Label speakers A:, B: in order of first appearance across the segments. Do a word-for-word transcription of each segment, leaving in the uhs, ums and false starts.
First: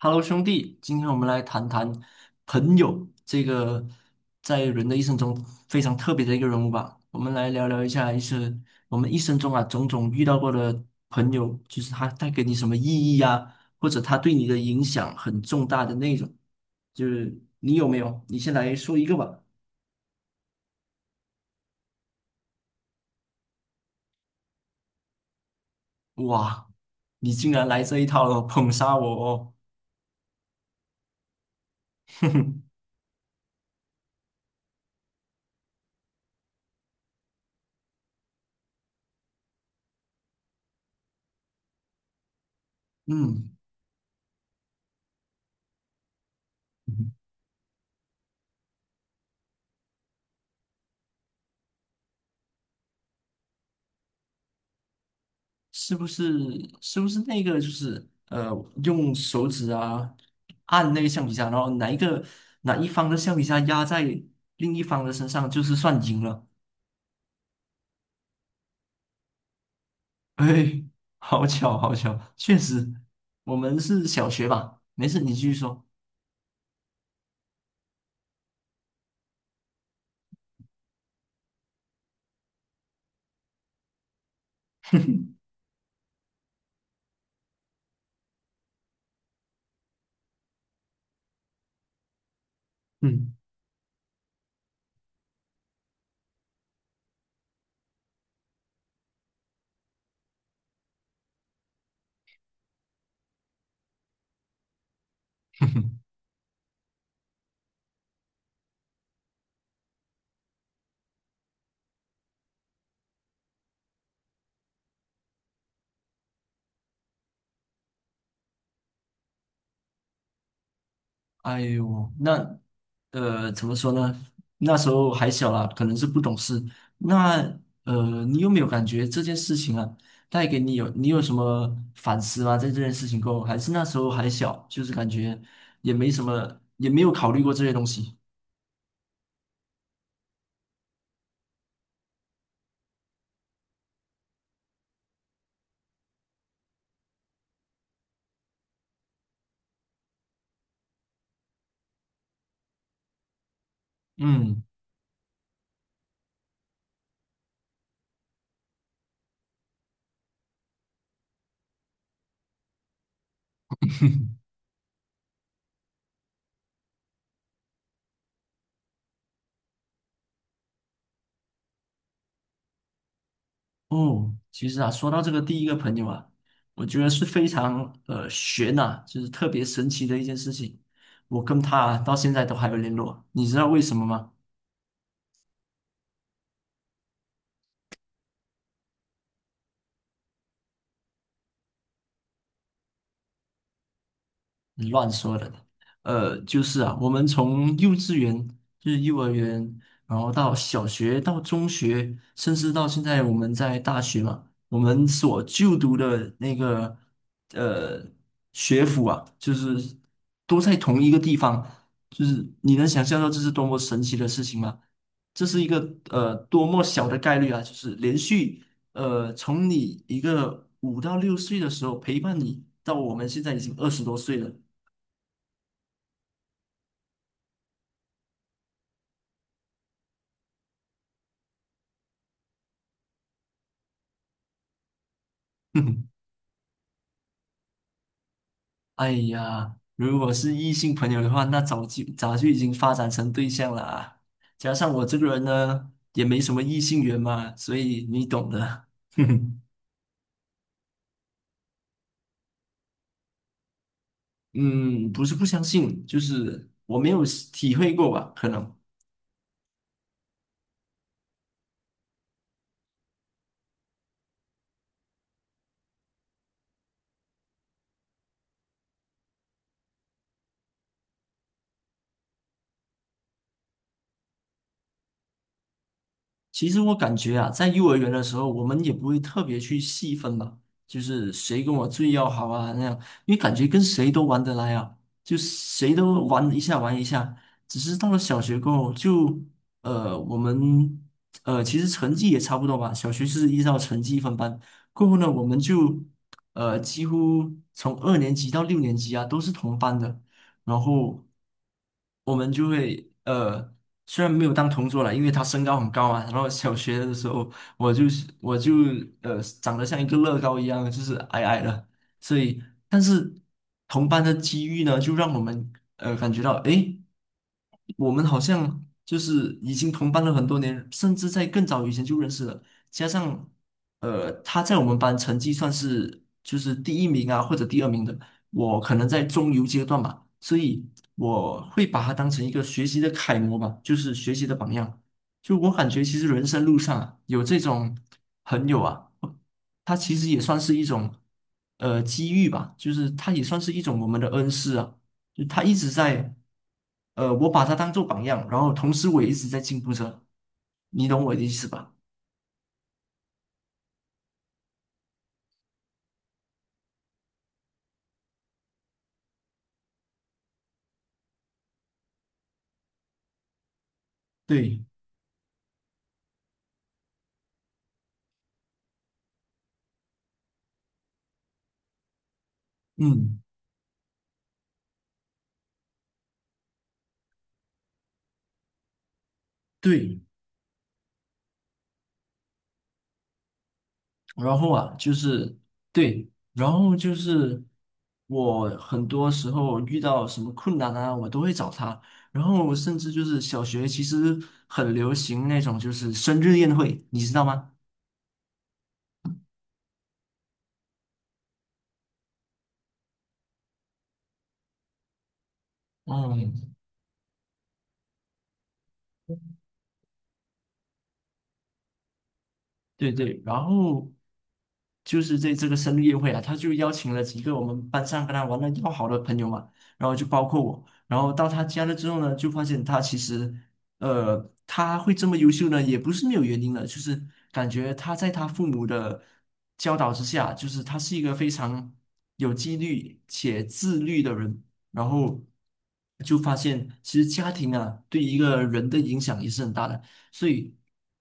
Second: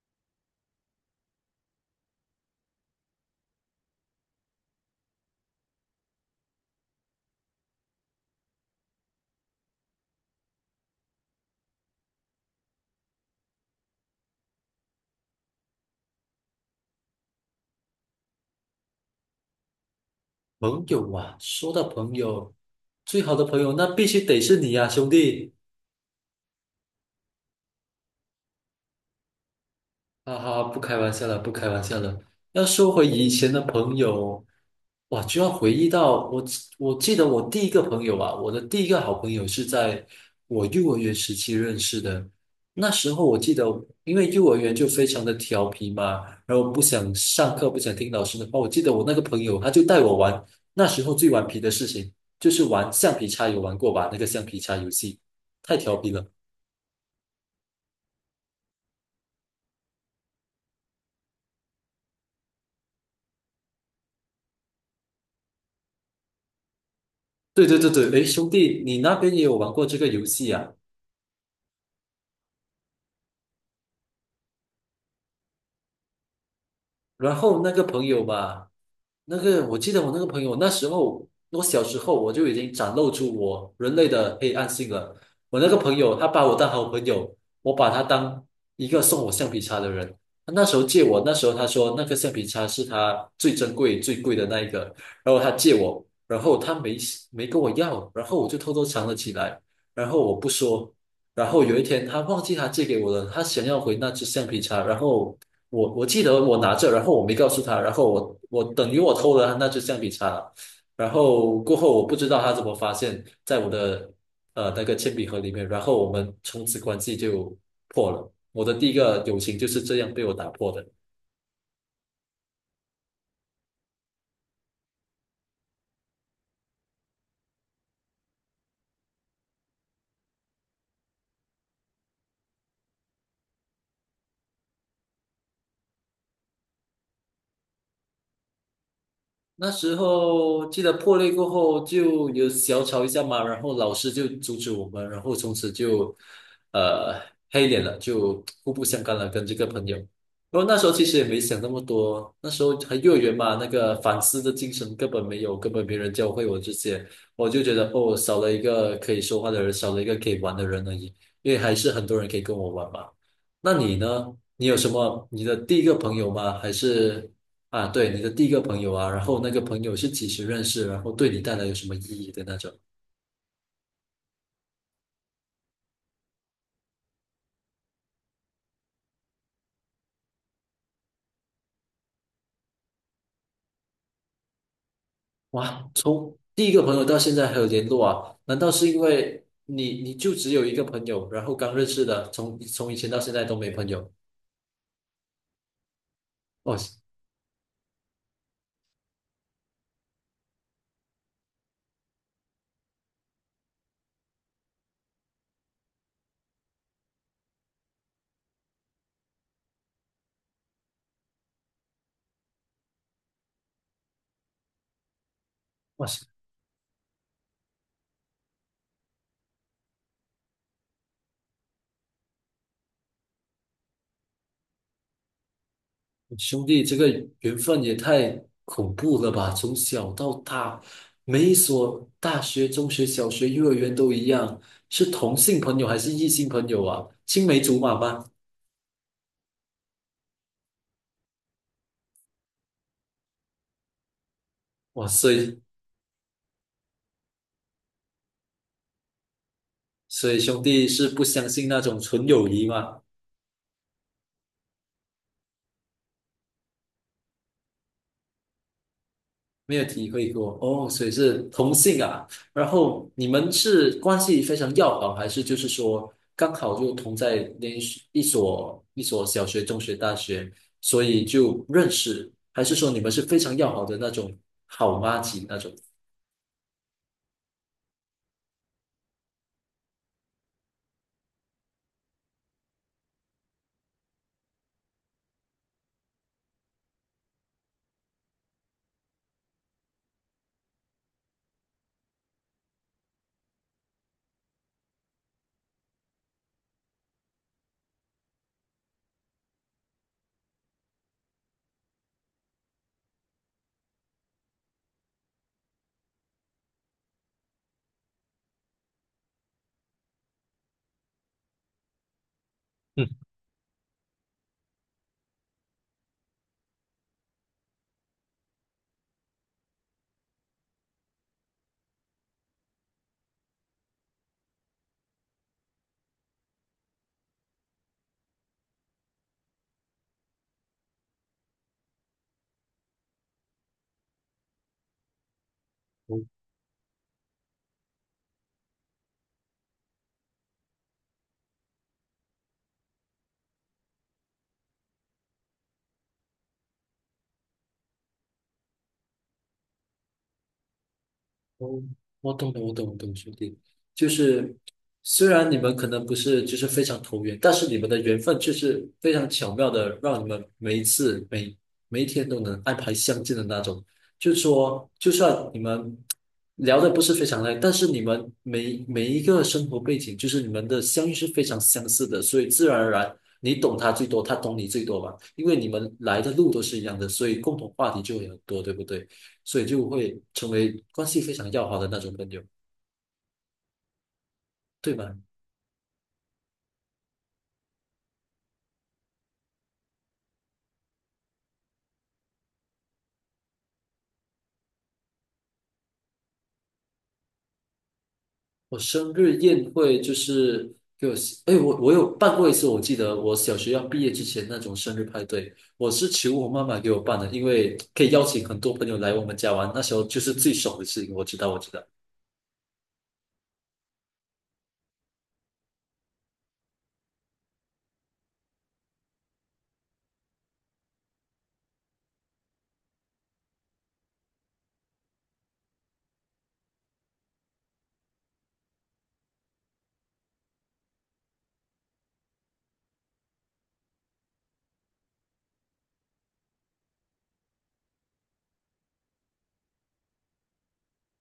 A: Hello，兄弟，今天我们来谈谈朋友这个在人的一生中非常特别的一个人物吧。我们来聊聊一下，一生我们一生中啊种种遇到过的朋友，就是他带给你什么意义啊，或者他对你的影响很重大的那种。就是你有没有？你先来说一个吧。
B: 朋友啊，说到朋友，最好的朋友那必须得是你呀、兄弟。
A: 哇，你竟然来这一套了，捧杀我哦！
B: 哈哈，不开玩笑了，不开玩笑了。
A: 哼哼，
B: 要说回以前的朋友，哇，就要回忆到我，我记得我第一个朋友啊，我的第一个好朋友是在我幼儿园时期认识的。那时候我
A: 嗯。
B: 记得，因为幼儿园就非常的调皮嘛，然后不想上课，不想听老师的话。我记得我那个朋友，他就带我玩，那时候最顽皮的事情就是玩橡皮擦，有玩过吧？那个橡皮擦游戏太
A: 是
B: 调
A: 不
B: 皮了。
A: 是是不是那个就是呃，用手指啊按那个橡皮擦，然后哪一个哪一方的橡皮擦压在另一方的身上，就是算赢了。
B: 对对对对，诶，兄弟，你那边也有玩过这个游 戏啊？
A: 哎，好巧，好巧，确实，我们是小学吧？没事，你继续说。
B: 然后那个朋友吧，那个我记得我那个朋友，那时候我小时候我就已经展露出我人类的黑暗性了。我那个朋友，他把我当好朋友，我把他当一个送我橡皮擦的人。他那时候借我，那时候他说那个橡皮擦是他
A: 嗯，
B: 最珍贵、最贵的那一个，然后他借我，然后他没没跟我要，然后我就偷偷藏了起来，然后我不说。然后有一天，他忘记他借给我了，他想要回那只橡皮擦，然后我 我记得我拿着，然后我没告诉他，然后我我等于我偷了他那支橡皮擦了。然后过后我不知道他怎么发现，在我的呃那个铅笔盒里面，然后我们从此关系就破了。我的第一个友情就是这样被我打破的。
A: 哎呦，那呃，怎么说呢？那时候还小啦，可能是不懂事。那呃，你有没有感觉这件事情啊，带给你有你有什么反思吗？在这件事情过后，还是那时候还小，就是感觉也没什么，也没有考虑过这些东西。
B: 那时候记得破裂过后就有小吵一下嘛，然后老师就阻止我们，然后从此就呃黑脸了，就互不相干了，跟这个朋友。然后那时候其实也没想那么多，那时候还幼儿园嘛，那个反思的
A: 嗯，
B: 精神根本没有，根本没人教会我这些，我就觉得哦，少了一个可以说话的人，少了一个可以玩的人而已，因为还是很多人可以跟我玩嘛。那你呢？你有什么你的第一个朋友吗？还是？啊，对，你的第一个朋友啊，然后那个朋友是几时认识，然后对你带来有什么意义的那种。
A: 哦，其实啊，说到这个第一个朋友啊，我觉得是非常呃悬呐、就是特别神奇的一件事情。我跟他啊到现在都还有联络，你知道为什么吗？
B: 哇，从第一个朋友到现在还有联络啊？难道是因为你你就只有一个朋友，然后刚认识的，从从以前到现在都没朋友？
A: 你乱说的。呃，就
B: 哇
A: 是啊，
B: 塞
A: 我们从幼稚园，就是幼儿园，然后到小学，到中学，甚至到现在我们在大学嘛，我们所就读的那个呃学府啊，就是都在同一个地方，就是你能想象到这是多么神奇的事情吗？这是一个
B: 哇塞，
A: 呃多么小的概率啊！就是连续呃从你一个五到六岁的时候陪伴你，到我们现在已经二十多岁了。
B: 兄弟，这个缘分也太恐怖了吧！从小到大，每一所大学、中学、小学、幼儿园都一样，是同性
A: 哼，
B: 朋友还是异性朋友啊？青梅竹马吗？
A: 哎呀，如果是异性朋友的话，那早就早就已经发展成对象了啊。加上我
B: 哇
A: 这个
B: 塞，
A: 人呢，也没什么异性缘嘛，所以你懂的。哼哼，
B: 所以兄弟是不相信那种纯友谊吗？
A: 嗯，不是不相信，就是我没有体会过吧，可能。
B: 没有体会过哦，所以是同性啊。然后你们是关系非常要好，还是就是说刚好就同在连一一所一所小学、中学、大学，所以就认识？还是说你们是非常要好的那种好妈吉那种？
A: 其实我感觉啊，在幼儿园的时候，我们也不会特别去细分嘛，就是谁跟我最要好啊那样，因为感觉跟谁都玩得来啊，就谁都玩一下玩一下。只是到了小学过后，就呃我们呃其实成绩也差不多吧，小学是依照成绩分班，过后呢我们就呃几乎从二年级到六年级啊都是同班的，然后我们就会呃，虽然没有当同桌了，因为他身高很高嘛，然后小学的时候我就是我就呃长得像一个乐高一样，就是矮矮的，所以但是同班的机遇呢，就让我们呃感觉到诶。我们好像就是已经同班了很多年，甚至在更早以前就认识了。加上，呃，他在我们班成绩算是就是第一名啊，或者第二名的。我可能在中游阶段吧，所以我会把他当成一个学习的楷模吧，就是学习的榜样。就我感觉，其实人生路上啊，有这种朋友啊，他其实也算是一种呃机遇吧，就是他也算是一种我们的恩师啊。就他一直在，呃，我把他当做榜样，然后同时我也一直在进步着，你懂我的意思
B: 哦，
A: 吧？
B: 我懂了，我懂，我懂，兄弟，就是虽然你们可能不是就是非常投缘，但是你们的缘分却是非常巧妙的，让你们每一次每每一天都能安排相见的那种。就是
A: 对，
B: 说，就算你们聊的不是非常累，但是你们每每一个生活背景，就是你们的相遇是非常相似的，所以自然而然
A: 嗯，
B: 你懂他最多，他懂你最多吧，因为你们来的路都是一样的，所以共同话题就会很多，对不对？所以就
A: 对，
B: 会成为关系非常要好的那种朋友，
A: 然后啊，
B: 对
A: 就
B: 吗？
A: 是对，然后就是我很多时候遇到什么困难啊，我都会找他，然后甚至就是小学其实很流行那种就是生日宴会，你知道吗？
B: 我生日宴会就是给我，哎，我我有办过一次，我记得我小学要毕业之前那种生日派对，我是求我妈
A: 嗯。
B: 妈给我办的，因为可以邀请很多朋友来我们家玩，那时候就是最爽的事情，我知道，我知道。
A: 对对，然后就是在这个生日宴会啊，他就邀请了几个我们班上跟他玩的要好的朋友嘛，然后就包括我，然后到他家了之后呢，就发现他其实，呃，他会这么优秀呢，也不是没有原因的，就是感觉他在他父母的教导之下，就是他是一个非常有纪律且自律的人，然后就发现其实家庭啊，对一个人的影响也是很大的。所以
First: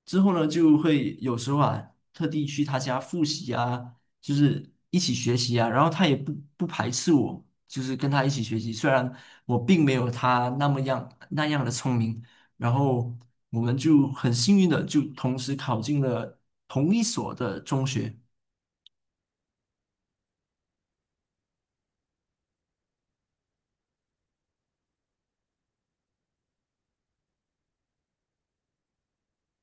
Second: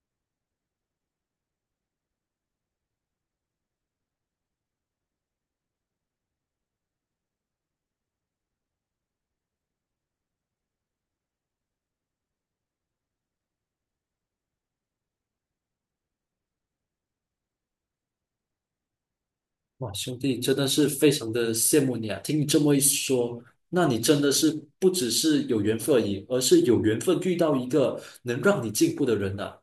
A: 之后呢，就会有时候啊，特地去他家复习啊，就是一起学习啊，然后他也不不排斥我，就是跟他一起学习，虽然我并没有他那么样那样的聪明，然后我们就很幸运的就同时考进了同一所的中学，
B: 哇，兄弟，真的是非常的羡慕你啊！听你这么一说，那你真的是不只是有缘分而已，而是有缘分遇到一个能让你进步的人啊。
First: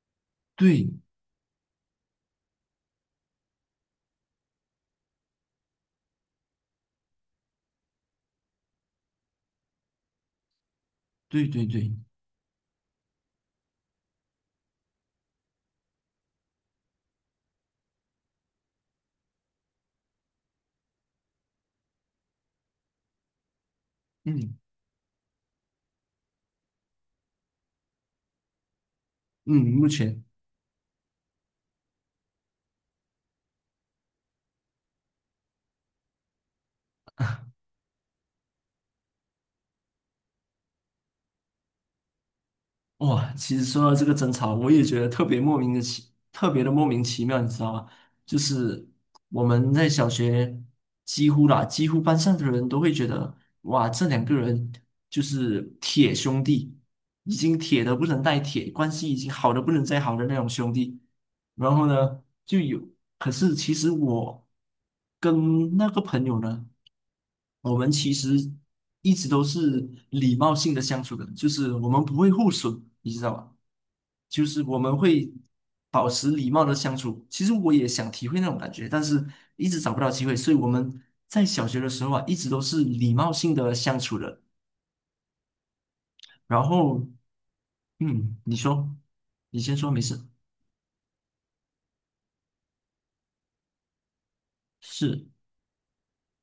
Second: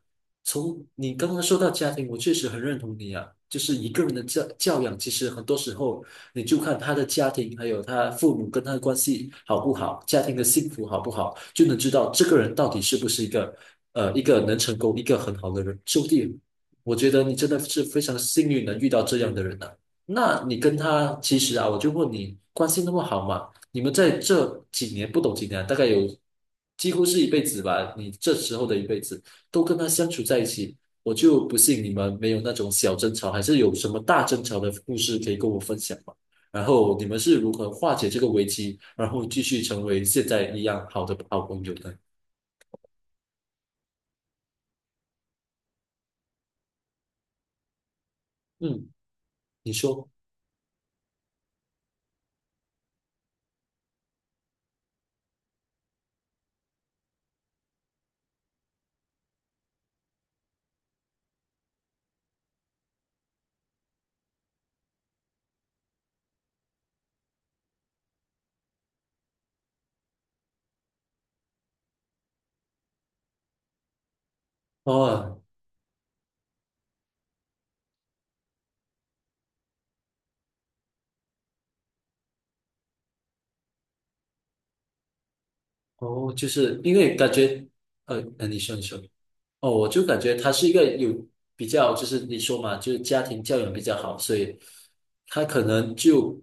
B: 从
A: 对
B: 你刚刚说到家庭，我确实很认同你啊。就是一个人的教教养，其实很多时候你就看他的家庭，还有他父母跟他的关系好不好，家庭的幸福好不好，
A: 对
B: 就
A: 对
B: 能知
A: 对，
B: 道这个人到底是不是一个呃一个能成功、一个很好的人。兄弟，我觉得你真的是非常幸运能遇到这样的人啊。那你跟他其实啊，我就问你，关系那么好嘛？你们在
A: 嗯
B: 这几年不懂几年啊大概有几乎是一辈子吧。你这时候的一辈子
A: 嗯，
B: 都跟
A: 目
B: 他相处
A: 前。
B: 在一起，我就不信你们没有那种小争吵，还是有什么大争吵的故事可以跟我分享吗？然后你们是如何化解这个危机，然后继续成为现在一样好的好朋友的？
A: 哇，其实说到这个争吵，我也觉得特别莫名的奇，特别的莫名其妙，你知道吗？就是
B: 嗯，
A: 我
B: 你
A: 们在小
B: 说
A: 学几乎啦，几乎班上的人都会觉得，哇，这两个人就是铁兄弟，已经铁的不能再铁，关系已经好的不能再好的那种兄弟。然后呢，就有，可是其实我跟那个朋友呢。我们其实一直都是礼貌性的相处的，就是我们不会互损，你知道吧？就是我们会
B: 哦
A: 保持礼貌的相处。其实我也想体会那种感觉，但是一直找不到机会，所以我们在小学的时候啊，一直都是礼貌性的相处的。
B: 哦，就
A: 然
B: 是因
A: 后，
B: 为感觉呃，
A: 嗯，
B: 呃
A: 你
B: 你说你
A: 说，
B: 说。
A: 你
B: 哦，
A: 先
B: 我
A: 说，没
B: 就
A: 事，
B: 感觉他是一个有比较，就是你说嘛，就是家庭教养比较好，所以
A: 是。
B: 他可能就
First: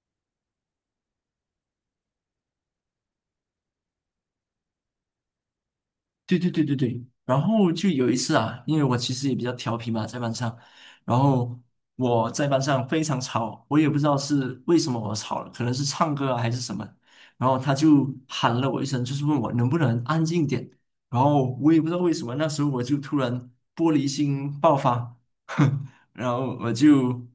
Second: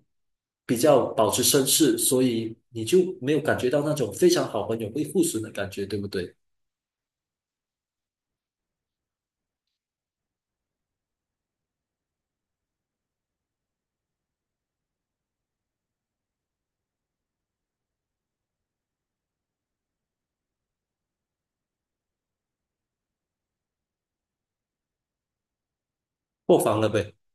B: 比较保持绅士，所以你就没有感觉到那种非常好朋友会互损的感觉，对不对？
A: 对对对对对，然后就有一次啊，因为我其实也比较调皮嘛，在班上，然后我在班上非常吵，我也不知道是为什么我吵了，可能是唱歌啊还是什么，然后他就喊了我一声，就是问我能不能安静点，然后我也不知道为什么，那时候我就突然玻璃心爆发，然后
B: 破
A: 我
B: 防了呗。
A: 就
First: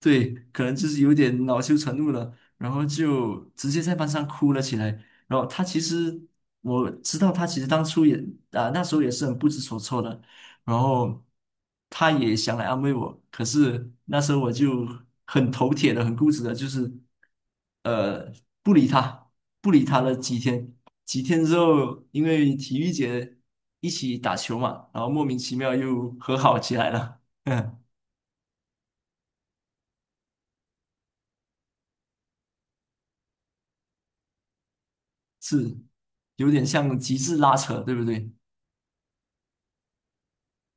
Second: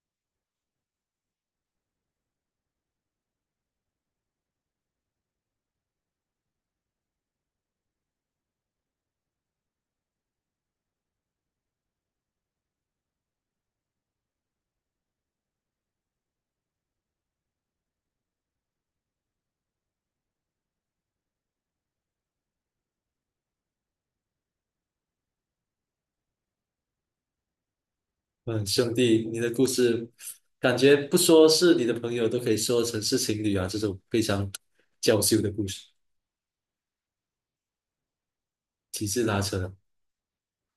A: 对，可能就是有点恼羞成怒了，然后就直接在班上哭了起来。然后他其实我知道，他其实当初也啊、那时候也是很不知所措的，然后他也想来安慰我，可是那时候我就很头铁的、很固执的，就是呃不理他，不理他了几天，几天之后，因为体育节一起打球嘛，然后莫名其妙又和好起来了，嗯，
B: 嗯，兄弟，你的故事感觉不说是你的朋友，都可以说成是情侣啊，这种非常娇羞的故
A: 是
B: 事，
A: 有点像极致拉扯，对不对？
B: 极致拉扯啊。